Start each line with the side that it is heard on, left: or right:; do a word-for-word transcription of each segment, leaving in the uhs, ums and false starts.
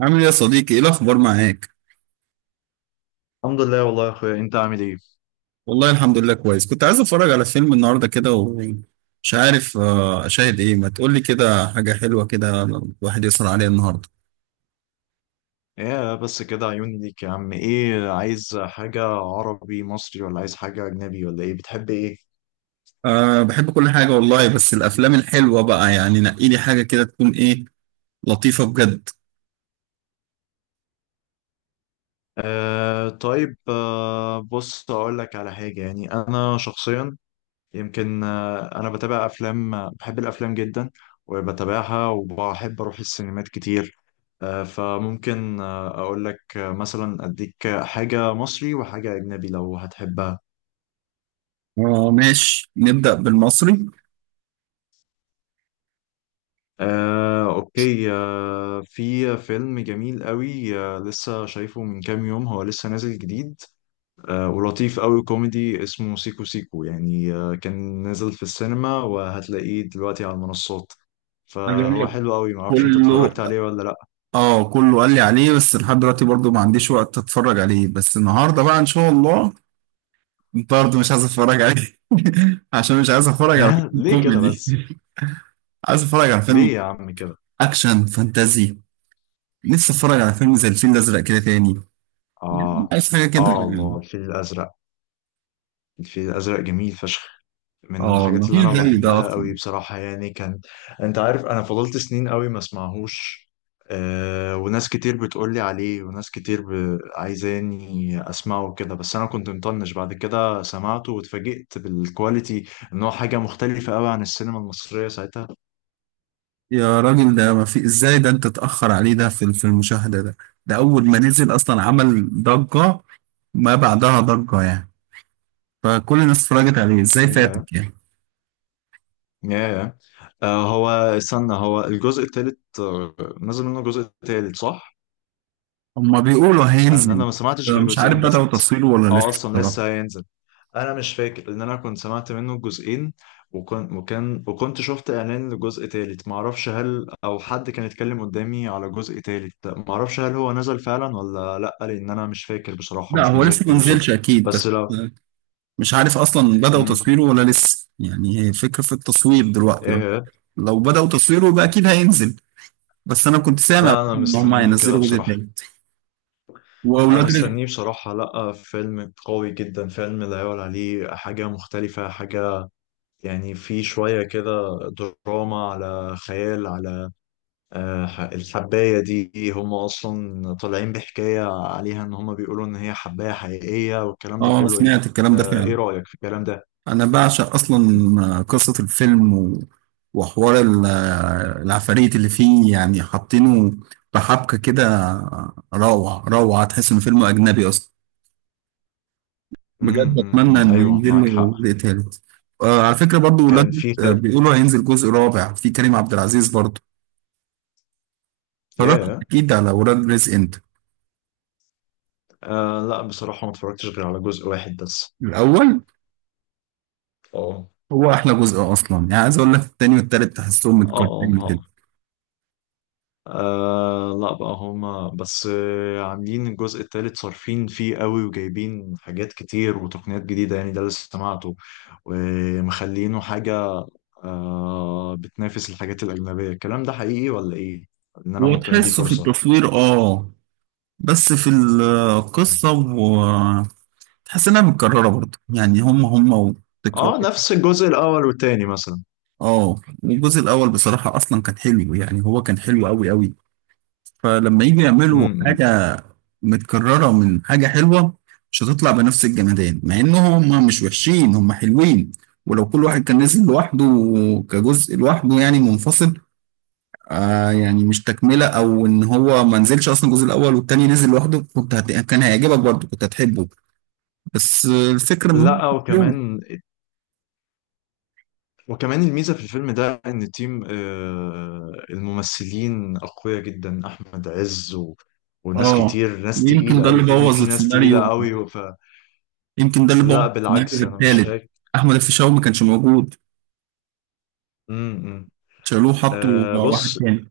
right: عامل ايه يا صديقي، ايه الاخبار معاك؟
left: الحمد لله والله يا اخويا، انت عامل ايه؟
right: والله الحمد لله كويس. كنت عايز اتفرج على فيلم النهارده كده ومش عارف، آه، اشاهد ايه. ما تقولي كده حاجه حلوه كده الواحد يسهر عليها النهارده.
left: ايه بس كده، عيوني ليك يا عم. ايه، عايز حاجة عربي مصري ولا عايز حاجة اجنبي، ولا ايه، بتحب ايه؟
right: أه بحب كل حاجه والله، بس الافلام الحلوه بقى يعني نقي لي حاجه كده تكون ايه، لطيفه بجد.
left: آه طيب آه بص، اقول لك على حاجة. يعني انا شخصيا يمكن آه انا بتابع افلام، آه، بحب الافلام جدا وبتابعها، وبحب اروح السينمات كتير. آه فممكن آه اقول لك، آه، مثلا اديك حاجة مصري وحاجة اجنبي لو هتحبها.
right: أه ماشي، نبدا بالمصري.
left: آه، أوكي. آه، في فيلم جميل قوي، آه، لسه شايفه من كام يوم، هو لسه نازل جديد، آه، ولطيف قوي، كوميدي، اسمه سيكو سيكو. يعني آه، كان نازل في السينما، وهتلاقيه دلوقتي على المنصات،
right: اللي قال
left: فهو
right: لك
left: حلو قوي. معرفش انت اتفرجت
right: كله.
left: عليه ولا لأ.
right: اه كله قال لي عليه، بس لحد دلوقتي برضو ما عنديش وقت اتفرج عليه، بس النهارده بقى ان شاء الله. انت برضه مش عايز اتفرج عليه عشان مش عايز اتفرج على فيلم
left: ليه كده
right: كوميدي.
left: بس؟
right: عايز اتفرج على فيلم
left: ليه يا عم كده؟
right: اكشن فانتازي. لسه اتفرج على فيلم زي الفيل الازرق كده تاني.
left: آه
right: عايز حاجه كده
left: آه الله،
right: يعني.
left: الفيل الأزرق. الفيل الأزرق جميل فشخ، من
right: اه والله
left: الحاجات اللي
right: مفيش
left: انا
right: زي ده
left: بحبها قوي
right: اصلا.
left: بصراحة. يعني كان... انت عارف انا فضلت سنين قوي ما اسمعهوش. أه وناس كتير بتقولي عليه، وناس كتير ب... عايزاني اسمعه كده، بس انا كنت مطنش. بعد كده سمعته واتفاجئت بالكواليتي، ان هو حاجة مختلفة قوي عن السينما المصرية ساعتها.
right: يا راجل، ده ما في ازاي؟ ده انت اتاخر عليه ده في في المشاهده ده. ده اول ما نزل اصلا عمل ضجه، ما بعدها ضجه يعني. فكل الناس اتفرجت عليه، ازاي
left: ياه.
right: فاتك يعني؟
left: ياه. أه هو استنى، هو الجزء التالت آه، نزل منه جزء تالت، صح؟
right: هما بيقولوا
left: ان انا
right: هينزل.
left: ما سمعتش غير
right: مش عارف
left: جزئين
right: بدأوا
left: بس.
right: تصويره ولا
left: اه،
right: لسه
left: اصلا
right: بصراحه.
left: لسه هينزل. انا مش فاكر، لان انا كنت سمعت منه جزئين، وكان وكان وكنت شفت اعلان لجزء تالت. ما اعرفش، هل او حد كان يتكلم قدامي على جزء تالت. ما اعرفش هل هو نزل فعلا ولا لا، لان انا مش فاكر بصراحة،
right: لا
left: مش
right: هو لسه ما
left: متذكر بالظبط.
right: نزلش اكيد بس.
left: بس لو...
right: مش عارف اصلا بدأوا
left: مم.
right: تصويره ولا لسه يعني، هي فكرة في التصوير
left: ايه.
right: دلوقتي. لو
left: إيه.
right: لو بدأوا تصويره يبقى اكيد هينزل. بس انا كنت سامع
left: لا انا
right: ان هم
left: مستنيه كده
right: هينزلوا جزء
left: بصراحة.
right: تالت،
left: انا
right: واولاد رزق.
left: مستنيه بصراحة. لا، فيلم قوي جدا. فيلم لا يعلى عليه، حاجة مختلفة، حاجة يعني في شوية كده دراما على خيال، على... آه، ح- الحباية دي، هم أصلا طالعين بحكاية عليها، إن هم بيقولوا إن هي حباية حقيقية، والكلام ده
right: اه
left: كله، أنت...
right: سمعت الكلام ده
left: آه، إيه
right: فعلا.
left: رأيك في الكلام ده؟
right: انا بعشق اصلا قصة الفيلم و... وحوار ال- العفاريت اللي فيه، يعني حاطينه بحبكة كده، روعة روعة. تحس ان فيلم اجنبي اصلا،
left: امم
right: بجد
left: أمم، أمم،
right: اتمنى انه
left: أيوه،
right: ينزل له
left: معاك حق.
right: جزء تالت. آه على فكره برضو، ولاد
left: كان في
right: آه
left: خد...
right: بيقولوا هينزل جزء رابع في كريم عبد العزيز برضو. اتفرجت
left: ياه.
right: اكيد على ولاد رزق انت؟
left: آه لا بصراحة، ما اتفرجتش غير على جزء واحد بس.
right: الاول
left: اه
right: هو احلى جزء اصلا يعني. عايز اقول لك، التاني والتالت تحسهم
left: اه اه
right: متكررين كده.
left: آه، آه، لا بقى، هما بس آه، عاملين الجزء التالت صارفين فيه قوي، وجايبين حاجات كتير وتقنيات جديدة، يعني ده اللي سمعته، ومخلينه حاجة آه بتنافس الحاجات الأجنبية. الكلام ده حقيقي ولا إيه؟ إن أنا ممكن أديه
right: وتحسه في
left: فرصة.
right: التصوير اه، بس في القصه وتحس انها متكرره برضو، يعني هم هم وتكرار.
left: آه نفس الجزء الأول والتاني مثلا.
right: اه الجزء الاول بصراحه اصلا كان حلو، يعني هو كان حلو قوي قوي. فلما يجي يعملوا
left: امم إمم.
right: حاجه متكررة من حاجة حلوة مش هتطلع بنفس الجمدان، مع إن هم مش وحشين، هم حلوين. ولو كل واحد كان نزل لوحده كجزء لوحده يعني منفصل، آه يعني مش تكملة، أو إن هو ما نزلش أصلا الجزء الأول والتاني نزل لوحده، كنت هت... كان هيعجبك برضه، كنت هتحبه. بس آه، الفكرة إن هم
left: لا،
right: حلو.
left: وكمان وكمان الميزة في الفيلم ده، إن تيم آه الممثلين أقوياء جدا، أحمد عز و... وناس
right: آه
left: كتير، ناس
right: يمكن
left: تقيلة
right: ده
left: أوي.
right: اللي
left: الفيلم
right: بوظ
left: فيه ناس تقيلة
right: السيناريو،
left: أوي، ف...
right: يمكن ده اللي بوظ
left: لا بالعكس،
right: السيناريو
left: أنا مش
right: التالت.
left: شايف.
right: أحمد الفيشاوي ما كانش موجود،
left: امم إمم.
right: شالوه
left: آه
right: حطوا واحد
left: بص.
right: تاني،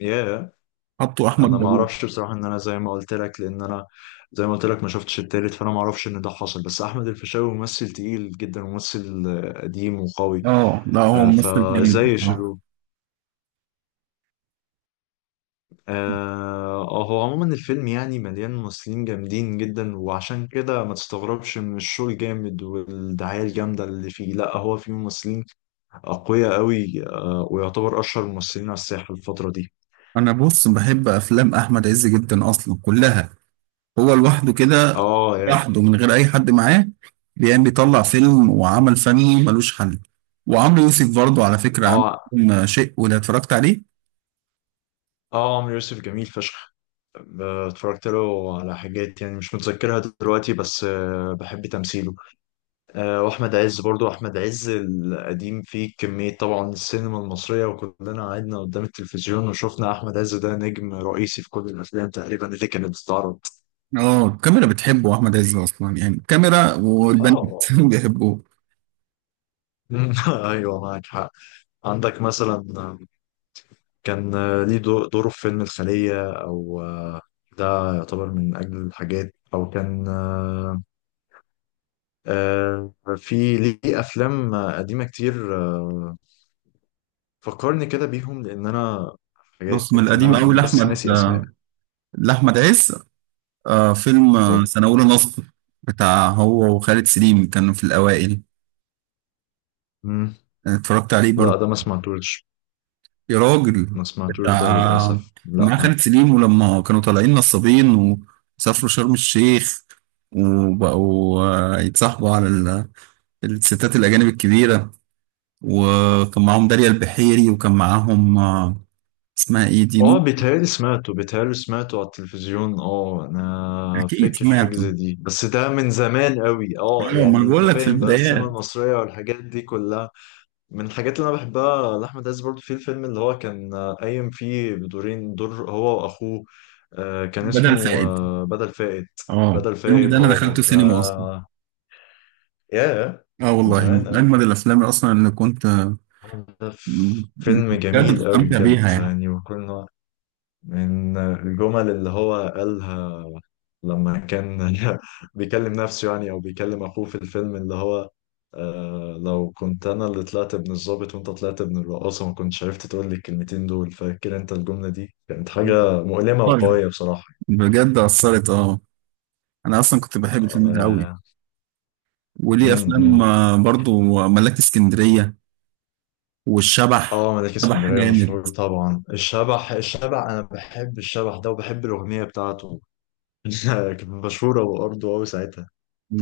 left: ياه.
right: حطوا أحمد
left: انا ما
right: داوود.
left: اعرفش بصراحه، ان انا زي ما قلت لك، لان انا زي ما قلت لك ما شفتش التالت، فانا ما اعرفش ان ده حصل. بس احمد الفيشاوي ممثل تقيل جدا، وممثل آه، قديم وقوي.
right: اه لا هو
left: آه،
right: ممثل جميل
left: فازاي يا
right: آه.
left: شيرو. آه هو عموما الفيلم يعني مليان ممثلين جامدين جدا، وعشان كده ما تستغربش من الشغل الجامد والدعاية الجامدة اللي فيه. لا، هو فيه ممثلين أقوياء قوي، آه ويعتبر أشهر الممثلين على الساحة الفترة دي.
right: انا بص، بحب افلام احمد عز جدا اصلا كلها. هو لوحده كده،
left: اه يا
right: لوحده من غير اي حد معاه، بيقام بيطلع فيلم وعمل فني ملوش حل. وعمرو يوسف برضه على فكره، عامل
left: اه
right: فيلم شيء، ولا اتفرجت عليه؟
left: اه عمرو يوسف جميل فشخ. اتفرجت له على حاجات يعني مش متذكرها دلوقتي، بس آه، بحب تمثيله. آه، واحمد عز برضو، احمد عز القديم فيه كمية. طبعا السينما المصرية، وكلنا قعدنا قدام التلفزيون وشفنا احمد عز، ده نجم رئيسي في كل الافلام تقريبا اللي كانت بتتعرض.
right: اه الكاميرا بتحبه احمد عز اصلا، يعني الكاميرا والبنات
left: آه.
right: بيحبوه.
left: ايوه، معاك حق. عندك مثلا كان آه، ليه دو- دوره في فيلم الخلية، او آه، ده يعتبر من اجل الحاجات، او كان آه، آه، في ليه افلام آه، قديمه كتير، آه، فكرني كده بيهم لان انا...
right: بص، من
left: حاجات، لان
right: القديم قوي
left: انا بس
right: لاحمد
left: ناسي اسماء.
right: آه، لاحمد عز آه، فيلم آه،
left: اه.
right: سنه اولى نصب، بتاع هو وخالد سليم، كانوا في الاوائل.
left: مم.
right: اتفرجت عليه
left: لا
right: برضه،
left: ده ما سمعتوش.
right: يا راجل.
left: ما سمعتوش ده
right: بتاع
left: للاسف،
right: مع
left: لا.
right: خالد سليم، ولما كانوا طالعين نصابين وسافروا شرم الشيخ وبقوا آه، يتصاحبوا على ال- الستات الأجانب الكبيرة، وكان معاهم داليا البحيري وكان معاهم آه، اسمها ايه دي،
left: اه،
right: نور.
left: بيتهيألي سمعته، بيتهيألي سمعته على التلفزيون. اه انا
right: أكيد
left: فاكر حاجه
right: سمعته.
left: زي دي، بس ده من زمان قوي. اه
right: اه ما
left: يعني
right: أنا
left: انت
right: بقول لك، في
left: فاهم بقى السينما
right: البدايات.
left: المصريه والحاجات دي كلها. من الحاجات اللي انا بحبها لاحمد عز برضو، في الفيلم اللي هو كان آه، قايم فيه بدورين، دور هو واخوه، آه، كان
right: بدل
left: اسمه
right: فائد،
left: آه، بدل فائد.
right: اه
left: بدل
right: الفيلم
left: فائد،
right: ده أنا
left: اه،
right: دخلته
left: ده...
right: سينما أصلا.
left: ياه،
right: اه
left: من
right: والله
left: زمان
right: من
left: قوي.
right: أجمد الأفلام أصلا اللي كنت آه،
left: ده ف- فيلم
right: بجد
left: جميل قوي
right: بستمتع
left: بجد.
right: بيها يعني.
left: يعني وكنا... من الجمل اللي هو قالها لما كان بيكلم نفسه، يعني او بيكلم اخوه في الفيلم، اللي هو آه لو كنت انا اللي طلعت ابن الضابط، وانت طلعت ابن الرقاصه، ما كنتش عرفت تقول لي الكلمتين دول. فاكر انت الجمله دي؟ كانت حاجه مؤلمه
right: طيب،
left: وقويه بصراحه.
right: بجد أثرت. اه انا اصلا كنت بحب الفيلم ده قوي.
left: اه.
right: وليه
left: امم
right: افلام
left: أمم.
right: آه، برضو، ملاك اسكندريه والشبح.
left: اه ملاك
right: شبح اه
left: اسكندريه
right: جامد،
left: مشهور طبعا. الشبح، الشبح، انا بحب الشبح ده، وبحب الاغنيه بتاعته. كانت مشهوره وارضه قوي ساعتها.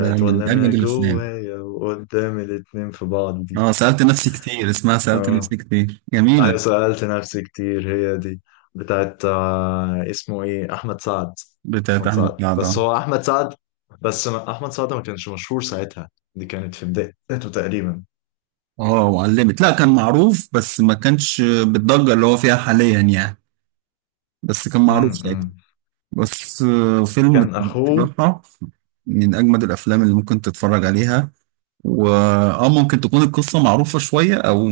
right: ده
left: "ولا
right: من
left: انا
right: اجمد الافلام.
left: جوايا وقدام الاتنين في بعض" دي.
right: اه سالت نفسي كتير، اسمها سالت
left: اه
right: نفسي كتير،
left: ايوه،
right: جميله،
left: سألت نفسي كتير، هي دي، بتاعت آه، اسمه ايه، احمد سعد.
right: بتاعت
left: احمد
right: احمد
left: سعد،
right: سعد
left: بس
right: اه.
left: هو احمد سعد، بس ما- احمد سعد ما كانش مشهور ساعتها، دي كانت في بدايته تقريبا.
right: آه، وعلمت، لا كان معروف بس ما كانش بالضجه اللي هو فيها حاليا يعني، بس كان معروف ساعتها.
left: امم.
right: بس آه، فيلم
left: كان اخوه...
right: بصراحه من اجمد الافلام اللي ممكن تتفرج عليها. واه ممكن تكون القصة معروفة شوية او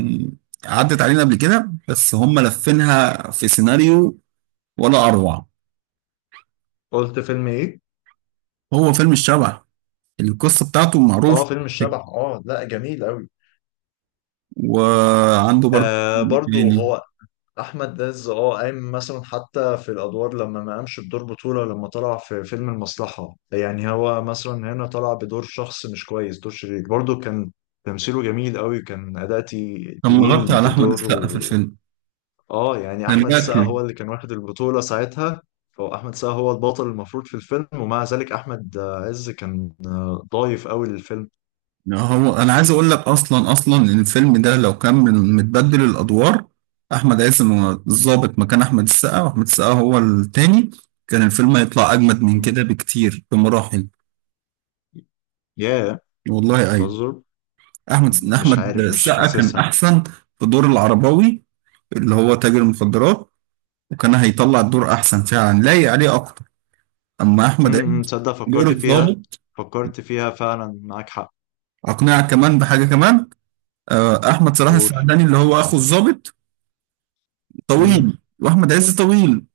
right: عدت علينا قبل كده، بس هم لفينها في سيناريو ولا اروع.
left: قلت فيلم ايه؟
right: هو فيلم الشبح، القصة بتاعته
left: اه،
right: معروف.
left: فيلم الشبح. اه، لا جميل قوي.
right: وعنده برضه
left: آه برضو
right: يعني،
left: هو احمد داز، اه، قايم مثلا حتى في الادوار، لما ما قامش بدور بطوله، لما طلع في فيلم المصلحه. يعني هو مثلا هنا طلع بدور شخص مش كويس، دور شرير، برضه كان تمثيله جميل قوي. كان اداء تي-
right: كان
left: تقيل
right: مغطي على احمد
left: بدور،
right: السقا في
left: و...
right: الفيلم،
left: اه يعني
right: كان
left: احمد السقا
right: باكله.
left: هو اللي كان واخد البطوله ساعتها، فهو احمد السقا هو البطل المفروض في الفيلم، ومع ذلك احمد عز كان آه، ضايف قوي للفيلم.
right: هو انا عايز اقول لك، اصلا اصلا ان الفيلم ده لو كان من- متبدل الادوار، احمد عز م- الضابط مكان احمد السقا، واحمد السقا هو التاني، كان الفيلم هيطلع اجمد من
left: مم.
right: كده بكتير بمراحل.
left: ياه. yeah.
right: والله أيوه.
left: تهزر.
right: احمد
left: مش
right: احمد
left: عارف، مش
right: السقا كان
left: حاسسها.
right: احسن في دور العرباوي اللي هو تاجر المخدرات، وكان هيطلع الدور احسن فعلا، لايق عليه اكتر. اما احمد
left: امم
right: عيد،
left: تصدق،
right: دور
left: فكرت فيها.
right: الضابط.
left: فكرت فيها فعلا، معاك حق.
right: اقنعك كمان بحاجه كمان، آه، احمد صلاح
left: قول.
right: السعداني اللي هو اخو الضابط
left: امم،
right: طويل، واحمد عز طويل،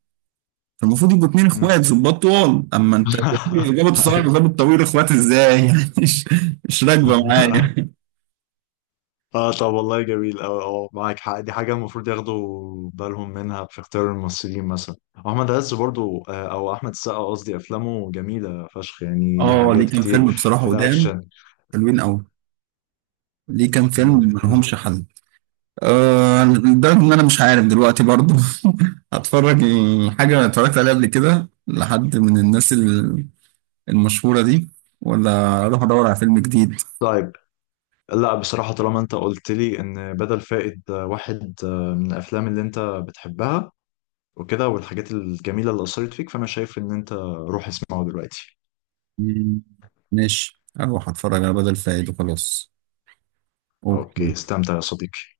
right: فالمفروض يبقوا اتنين
left: امم.
right: اخوات ظباط طوال. اما انت ظابط صلاح
left: أيوة.
right: وظابط طويل، اخوات ازاي؟ يعني مش مش راكبه معايا.
left: اه، طب والله جميل. اه اه معاك حق. دي حاجة المفروض ياخدوا بالهم منها في اختيار الممثلين مثلا. احمد عز برضو، آه، او احمد السقا قصدي، افلامه جميلة فشخ. يعني ليه
right: اه ليه
left: حاجات
right: كام
left: كتير
right: فيلم بصراحه
left: في
right: قدام،
left: الاكشن.
right: حلوين قوي. ليه كام فيلم
left: مم، مم.
right: ملهمش حل. أه لدرجة إن أنا مش عارف دلوقتي برضو هتفرج حاجة أنا اتفرجت عليها قبل كده لحد من الناس ال- المشهورة دي، ولا أروح أدور على فيلم جديد.
left: طيب. لا بصراحة، طالما انت قلت لي ان بدل فائد آه، واحد آه، من الافلام اللي انت بتحبها وكده، والحاجات الجميلة اللي أثرت فيك، فأنا شايف إن أنت روح اسمعه دلوقتي.
right: مم، ماشي أروح أتفرج على بدل فايد وخلاص.
left: أوكي،
right: أوكي.
left: استمتع يا صديقي.